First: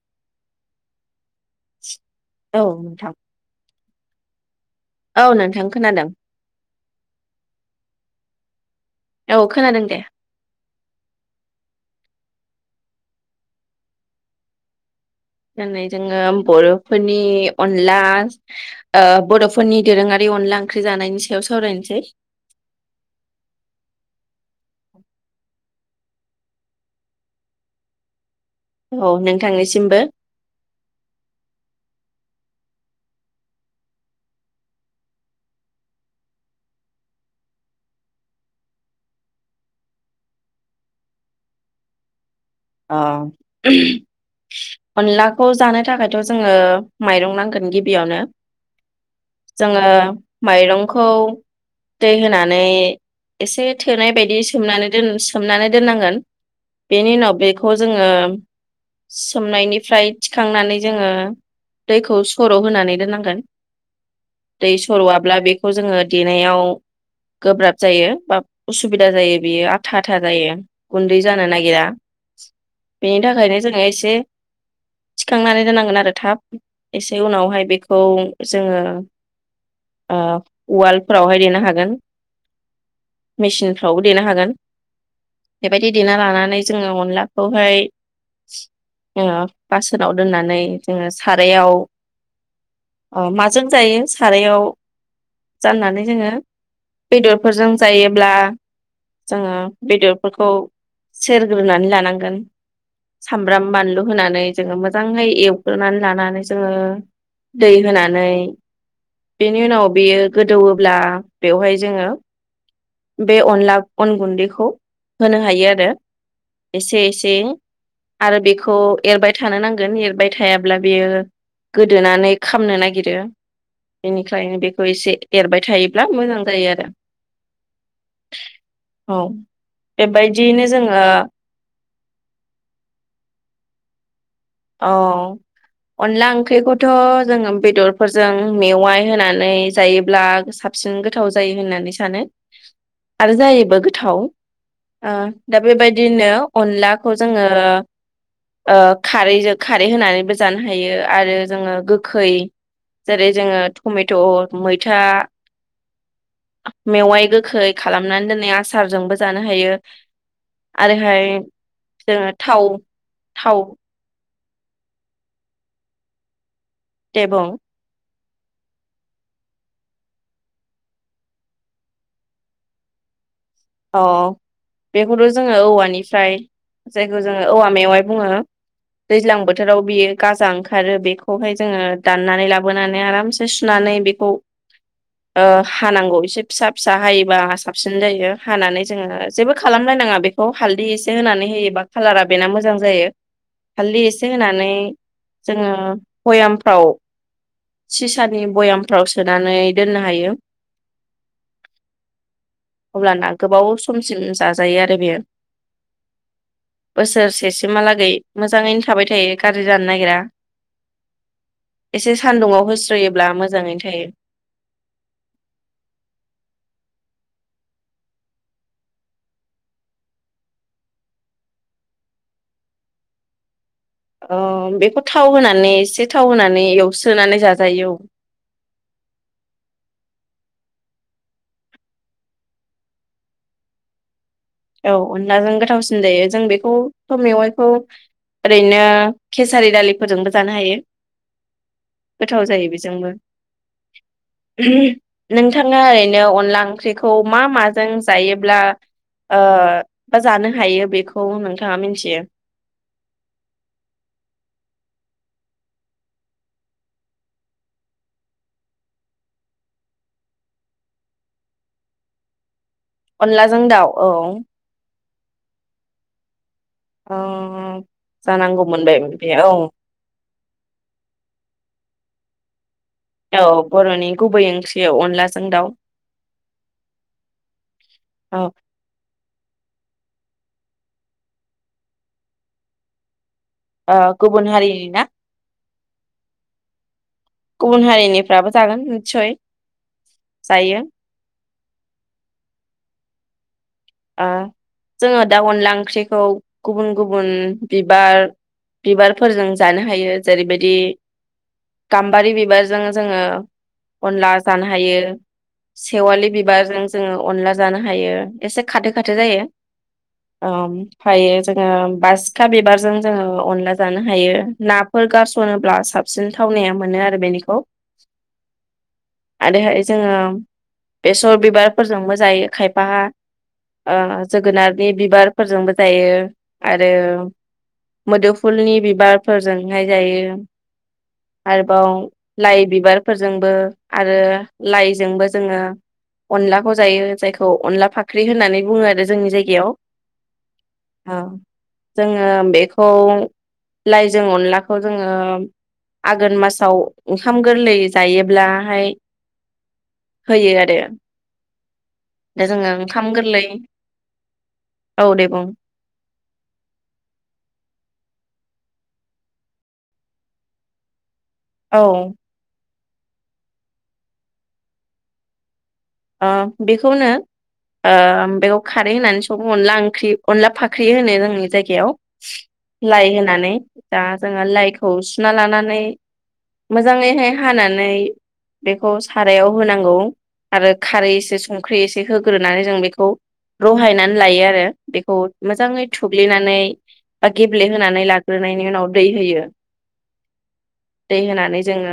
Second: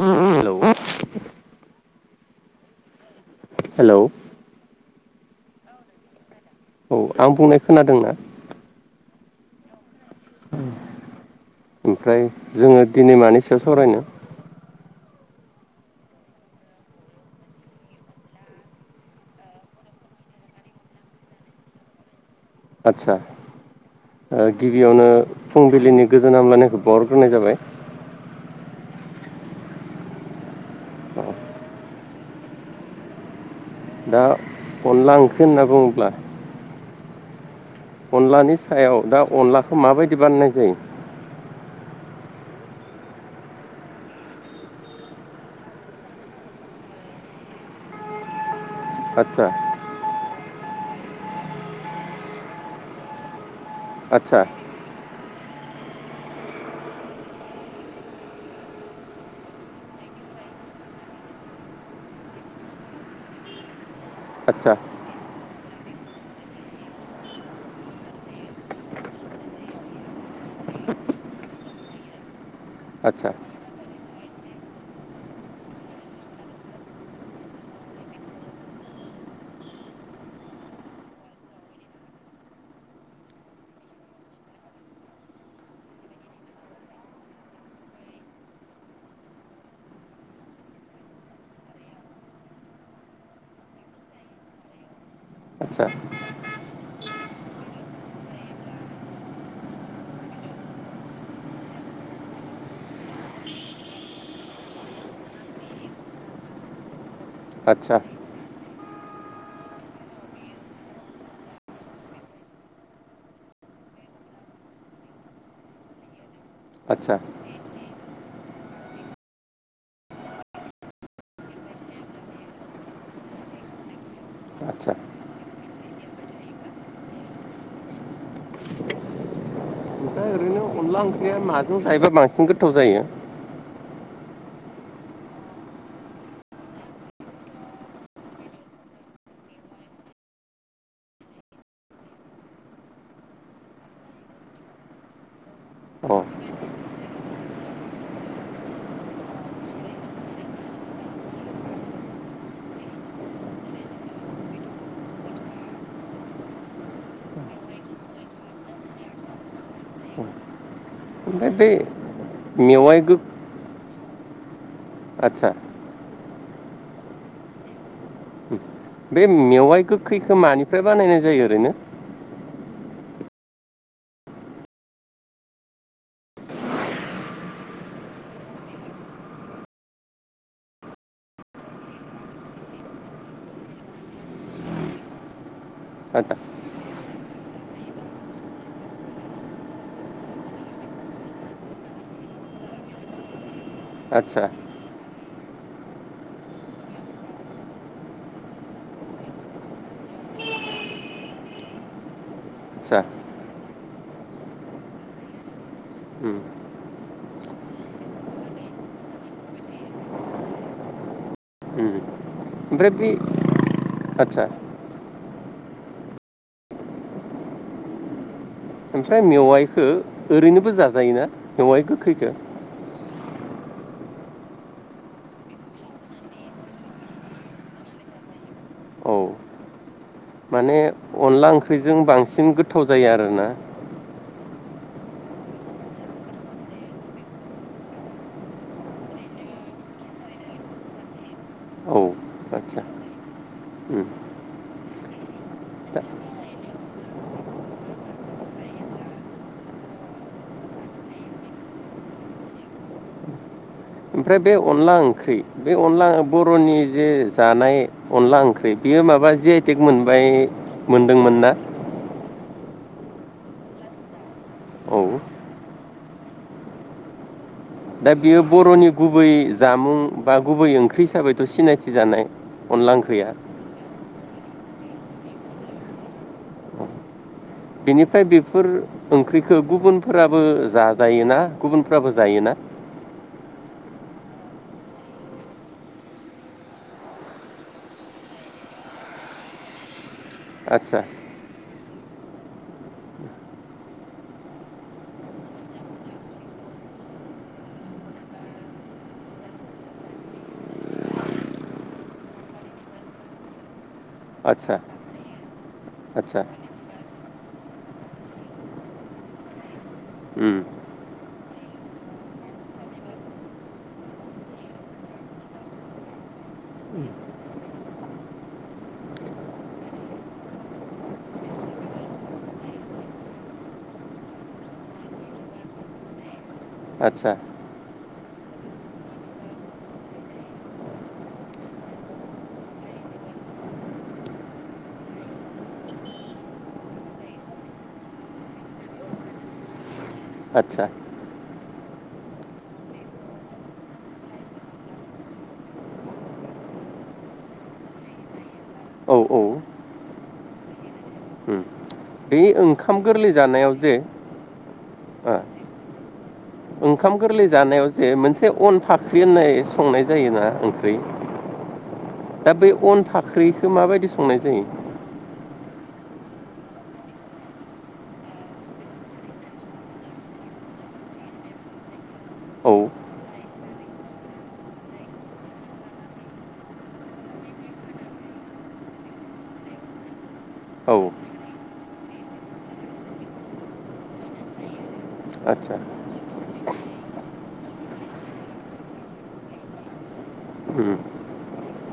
हेल'। औ नोंथां। हेलौ। औ नोंथां खोनादों। औ आं बुंनाय खोनादोंना? औ खोनादों दे। ओमफ्राय जोङो दिनै मानि सायाव सावरायनो? दोंनै जोङो बर'फोरनि अनला ओ बर'फोरनि दोरोङारि अनला ओंख्रि जानायनि सायाव सावरायनोसै । आदसा ओ गिबियावनो फुंबिलिनि गोजोन हामलायानायखौ बाउहरग्रोनाय जाबाय । औ नोंथांनिसिमबो । औ । दा अनला ओंख्रि होनना बुङोब्ला अनलानि सायाव दा अनलाखौ माबायदि बानायनाय जायो अ अनलाखौ जानो थाखायथ' जोङो माइरं नांगोन गिबियावनो आदसा । जोङो माइरं खौ दै होनानै एसे थोनाय बायदि आदसा सोमनानै दोनस सोमनानै दोननांगोन बेनि उनाव बे खौ जोङो सोमनायनिफ्राय थिखांनानै जोङो दैखौ सर' होनानै दोननांगोन । दै आदसा सर'आब्ला बेखौ जोङो देनायाव गोब्राब जायो बा उसुबिदा जायो बियो आथा आथा जायो गुन्दै जानो नागिरा । बेनि आदसा थाखायनो जोङो एसे थिखांनानै दोननांगोन आरो थाब एसे उनावहाय बेखौ जोङो ओ वालफ्रावहाय देनो हागोन मेचिनफ्रावबो देनो हागोन बेबायदि देना लानानै जोङो अन अनलाखौहाय [unintelligible] जोङो सारायाव माजों जायो सारायाव आदसा जाननानै जोङो बेदर फोरजों जायोब्ला जोङो बेदरफोरखौ सेरग्रोनानै लाना नांगोन सामब्राम बानलु होनानै जोङो मोजाङै एवग्रोनानै लानानै जोङो दै आदसा होनानै बेनि उनाव बेयो गोदौवोब्ला बेवहाय जोङो बे अनला अन गुन्दैखौ होनो हायो आरो एसे आदसा एसे आरो बेखौ एरबाय थानो नांगोन एरबाय थायाब्ला बेयो गोदोनानै खामनो नागिरो बेनिखायनो बेखौ आदसा एसे एरबाय थायोब्ला मोजां जायो आरो औ बेबाय दियैनो जोङो जों जायोबा बांसिन गोथाव जायो? अ अनला ओंख्रिखौथ' जोङो बेदरफोरजों मेवाइ होनानै जायोब्ला साबसिन गोथाव जायो होननानै सानो आरो जायोबो गोथाव ओ दा अ बेबायदिनो अनलाखौ जोङो ओ खा खारैजों खारै होनानैबो जानो हायो आरो जोङो गोखै जेरै जोङो टमेट' मैथा मेवाइ गोखै खालामनानै दोन्नाय आसारजोंबो जानो हायो आरो ओमफ्राय जोङो थाव मेवाइ गो थाव आदसा । दे बुं बे मेवाइ गोखैखौ मानिफ्राय बानायनाय जायो ओरैनो? अ बेखौथ' जोङो औवानिफ्राय जायखौ जोङो औवा मेवाय बुङो दैज्लां बोथोराव बेयो गाजा ओंखारो बेखौहाय जोङो दाननानै लाबोनानै आरामसे सुनानै बेखौ ओ हानांगौ आदा एसे फिसा फिसा हायोबा आंहा साबसिन जायो । हानानै जोङो जेबो खालामलायनाङा बेखौ हालदै एसे होनानै होयोबा कालारा बेना मोजां जायो । हालदै एसे आदसा होनानै जोङो बयामफ्राव सिसानि बयामफ्राव सोनानै दोननो हायो । आदसा अब्ला ना गोबाव समसिम जाजायो आरो बेयो उम बोसोरसेसिमहालागै मोजाङैनो थाबाय थायो गारजि जानो नागिरा उम एसे सान्दुङाव ओमफ्राय बे होस्रोयोब्ला मोजाङैनो थायो । आदसा ओमफ्राय मेवाइखौ ओरैनोबो जाजायोना मेवाइ गोखैखो? अ बेखौ थाव होनानै एसे थाव होनानै एवस्रोनानै जाजायो औ औ माने अनला ओंख्रिजों बांसिन गोथाव जायो आरोना औ अनलाजों गोथावसिन जायो जों बेखौथ मेवाइखौ ओरैनो केसारि दालिफोरजोंबो जानो हायो औ गोथाव जायो आदसा बेजोंबो उम ओम नोंथाङा दा ओरैनो अनला ओंख्रिखौ मा माजों जायोब्ला ओ बा जानो हायो बेखौ नोंथाङा मिथियो ओमफ्राय बे अनला ओंख्रि बे अनला बर'नि जे जानाय अनला ओंख्रि बेयो माबा जि आइ टेग मोनबाय मोनदोंमोन ना अनलाजों दाउ औ औ ओ दा बियो जानांगौ बर'नि मोनबाय गुबै बे औ जामुं बा गुबै ओंख्रि हिसाबैथ सिनायथि जानाय अनला ओंख्रिया औ बर'नि गुबै ओंख्रि बे अनलाजों दाउ बेनिफ्राय औ बेफोर ओंख्रिखौ गुबुनफोरा बो जाजायोना गुबुनफ्राबो जायोना ओ गुबुन हारिनि ना गुबुन हारिनिफ्राबो जागोन निस्सय जायो आदसा ओ जोङो दा अनला ओंख्रिखौ गुबुन गुबुन बिबार बिबारफोरजों जानो हायो जेरैबायदि गाम्बारि बिबारजों जोङो अनला जानो आदसा हायो सेवालि आदसा बिबारजों जोङो अनला जानो हायो एसे खाथो खाथो जायो उम ओमफायो जोङो बासिखा बिबारजों जोङो अनला जानो हायो नाफोर गारस'नोब्ला साबसिन थावनाया मोनो आरो बेनिखौ आरोहाय जोङो बेसर बिबारफोरजोंबो जायो खायफाहा ओ जोगोनारनि बिबारफोरजोंबो जायो आरो आदसा मोदोफुलनि बिबारफोरजोंहाय जायो आरोबाव लाइ बिबारफोरजोंबो आरो लाइजोंबो जोङो अनलाखौ जायो जायखौ अनला फाख्रि ख्रि होननानै बुङो आरो जोंनि जायगायाव आदसा ओ जोङो बेखौ लाइजों अनलाखौ जोङो आघोन मासाव ओंखाम गोरलै जायोब्लाहाय औ औ होयो आरो उम बे दा जोङो ओंखाम गोरलै जानायाव जे औ दे ओ बुं ओंखाम गोरलै जानायाव जे मोनसे अन फाख्रि होननाय संनाय जायोना ओंख्रि औ दा बै अन फाख्रिखौ माबायदि संनाय जायो ओ बेखौनो ओ बेखौ खारै होनानै सं अनला ओंख्रि अनला फाख्रि होनो जोंनि जायगायाव औ लाइ होनानै दा ओ जोङो लाइखौ सुना लानानै मोजाङैहाय हानानै बेखौ सारायाव होनांगौ आरो औ खारै एसे संख्रि एसे होग्रोनानै जों बेखौ रहायनानै लायो आरो बे खौ आदसा मोजाङै थुुग्लिनानै बा गेब्लेहोनानै लाग्रोनायनि उनाव दै होयो उम दै होनानै जोङो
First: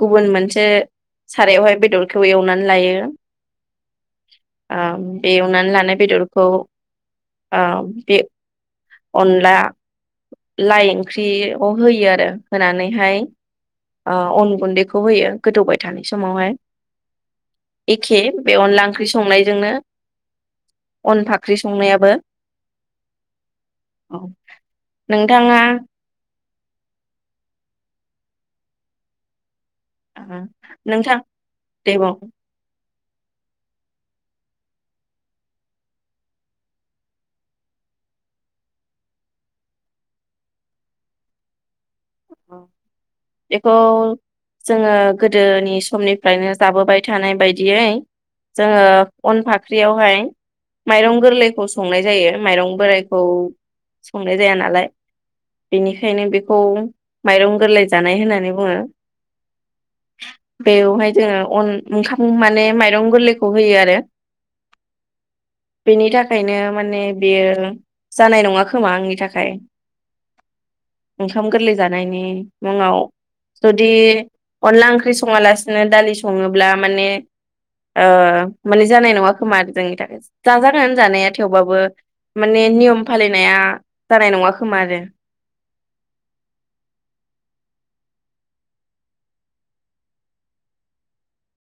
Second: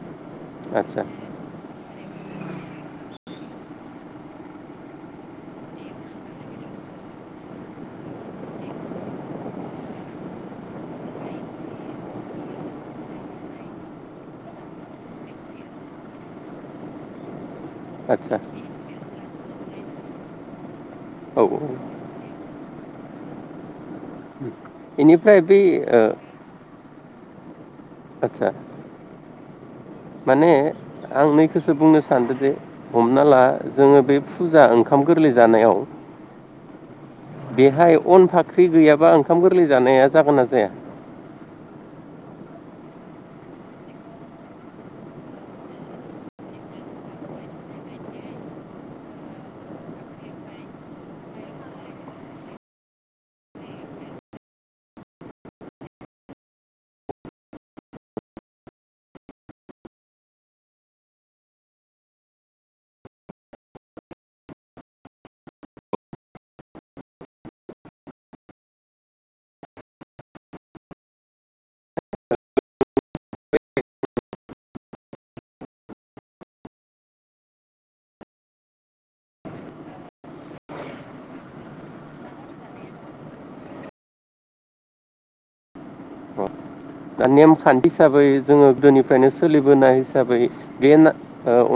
गुबुन मोनसे आदसा सारायावहाय बेदरखौ एवनानै लायो ओ बे एवनानै लानाय बेदरखौ ओ बे अनला लाइ ओंख्रियाव होयो आरो होनानैहाय ओ अन गुन्दैखौ होयो गोदौबाय थानाय समावहाय एखे आदसा बे अनला ओंख्रि सं संनायजोंनो अन औ फाख्रि संनायाबो बेनिफ्राय नोंथाङा बे ओ आतसा। माने नोंथां आं नैखौसो दे बुंनो बुं सानदों जे। हमना ला जोङो बे फुजा ओंखाम गोरलै जानायाव बेहाय अन फाख्रि गैयाबा ओंखाम गोरलै जानाया जागोना जाया? बेखौ जोङो गोदोनि समनिफ्रायनो जाबोबाय थानाय बायदियै। जोङो अन फाख्रियावहाय माइरं गोरलैखौ संनाय जायो माइरं बोरायखौ संनाय जाया नालाय बेनिखायनो बेखौ माइरं गोरलै जानाय होननानै बुङो बेवहाय जोङो, अन ओंखाम माने माइरं गोरलैखौ होयो आरो बेनि थाखायनो, माने बेयो जानाय नङा खोमा आंनि थाखाय। ओंखाम गोरलै जानायनि मुङाव जुदि अनला ओंख्रि सङालासिनो दालि सङोब्ला माने। ओ माने जानाय नङा खोमा आरो जोंनि थाखाय जाजागोन जानाया थेवबाबो माने नियम फालिनाया जानाय नङा खोमा आरो। दा नेमखान्थि हिसाबै जोङो गोदोनिफ्रायनो सोलिबोनाय हिसाबै बे ना ओ अ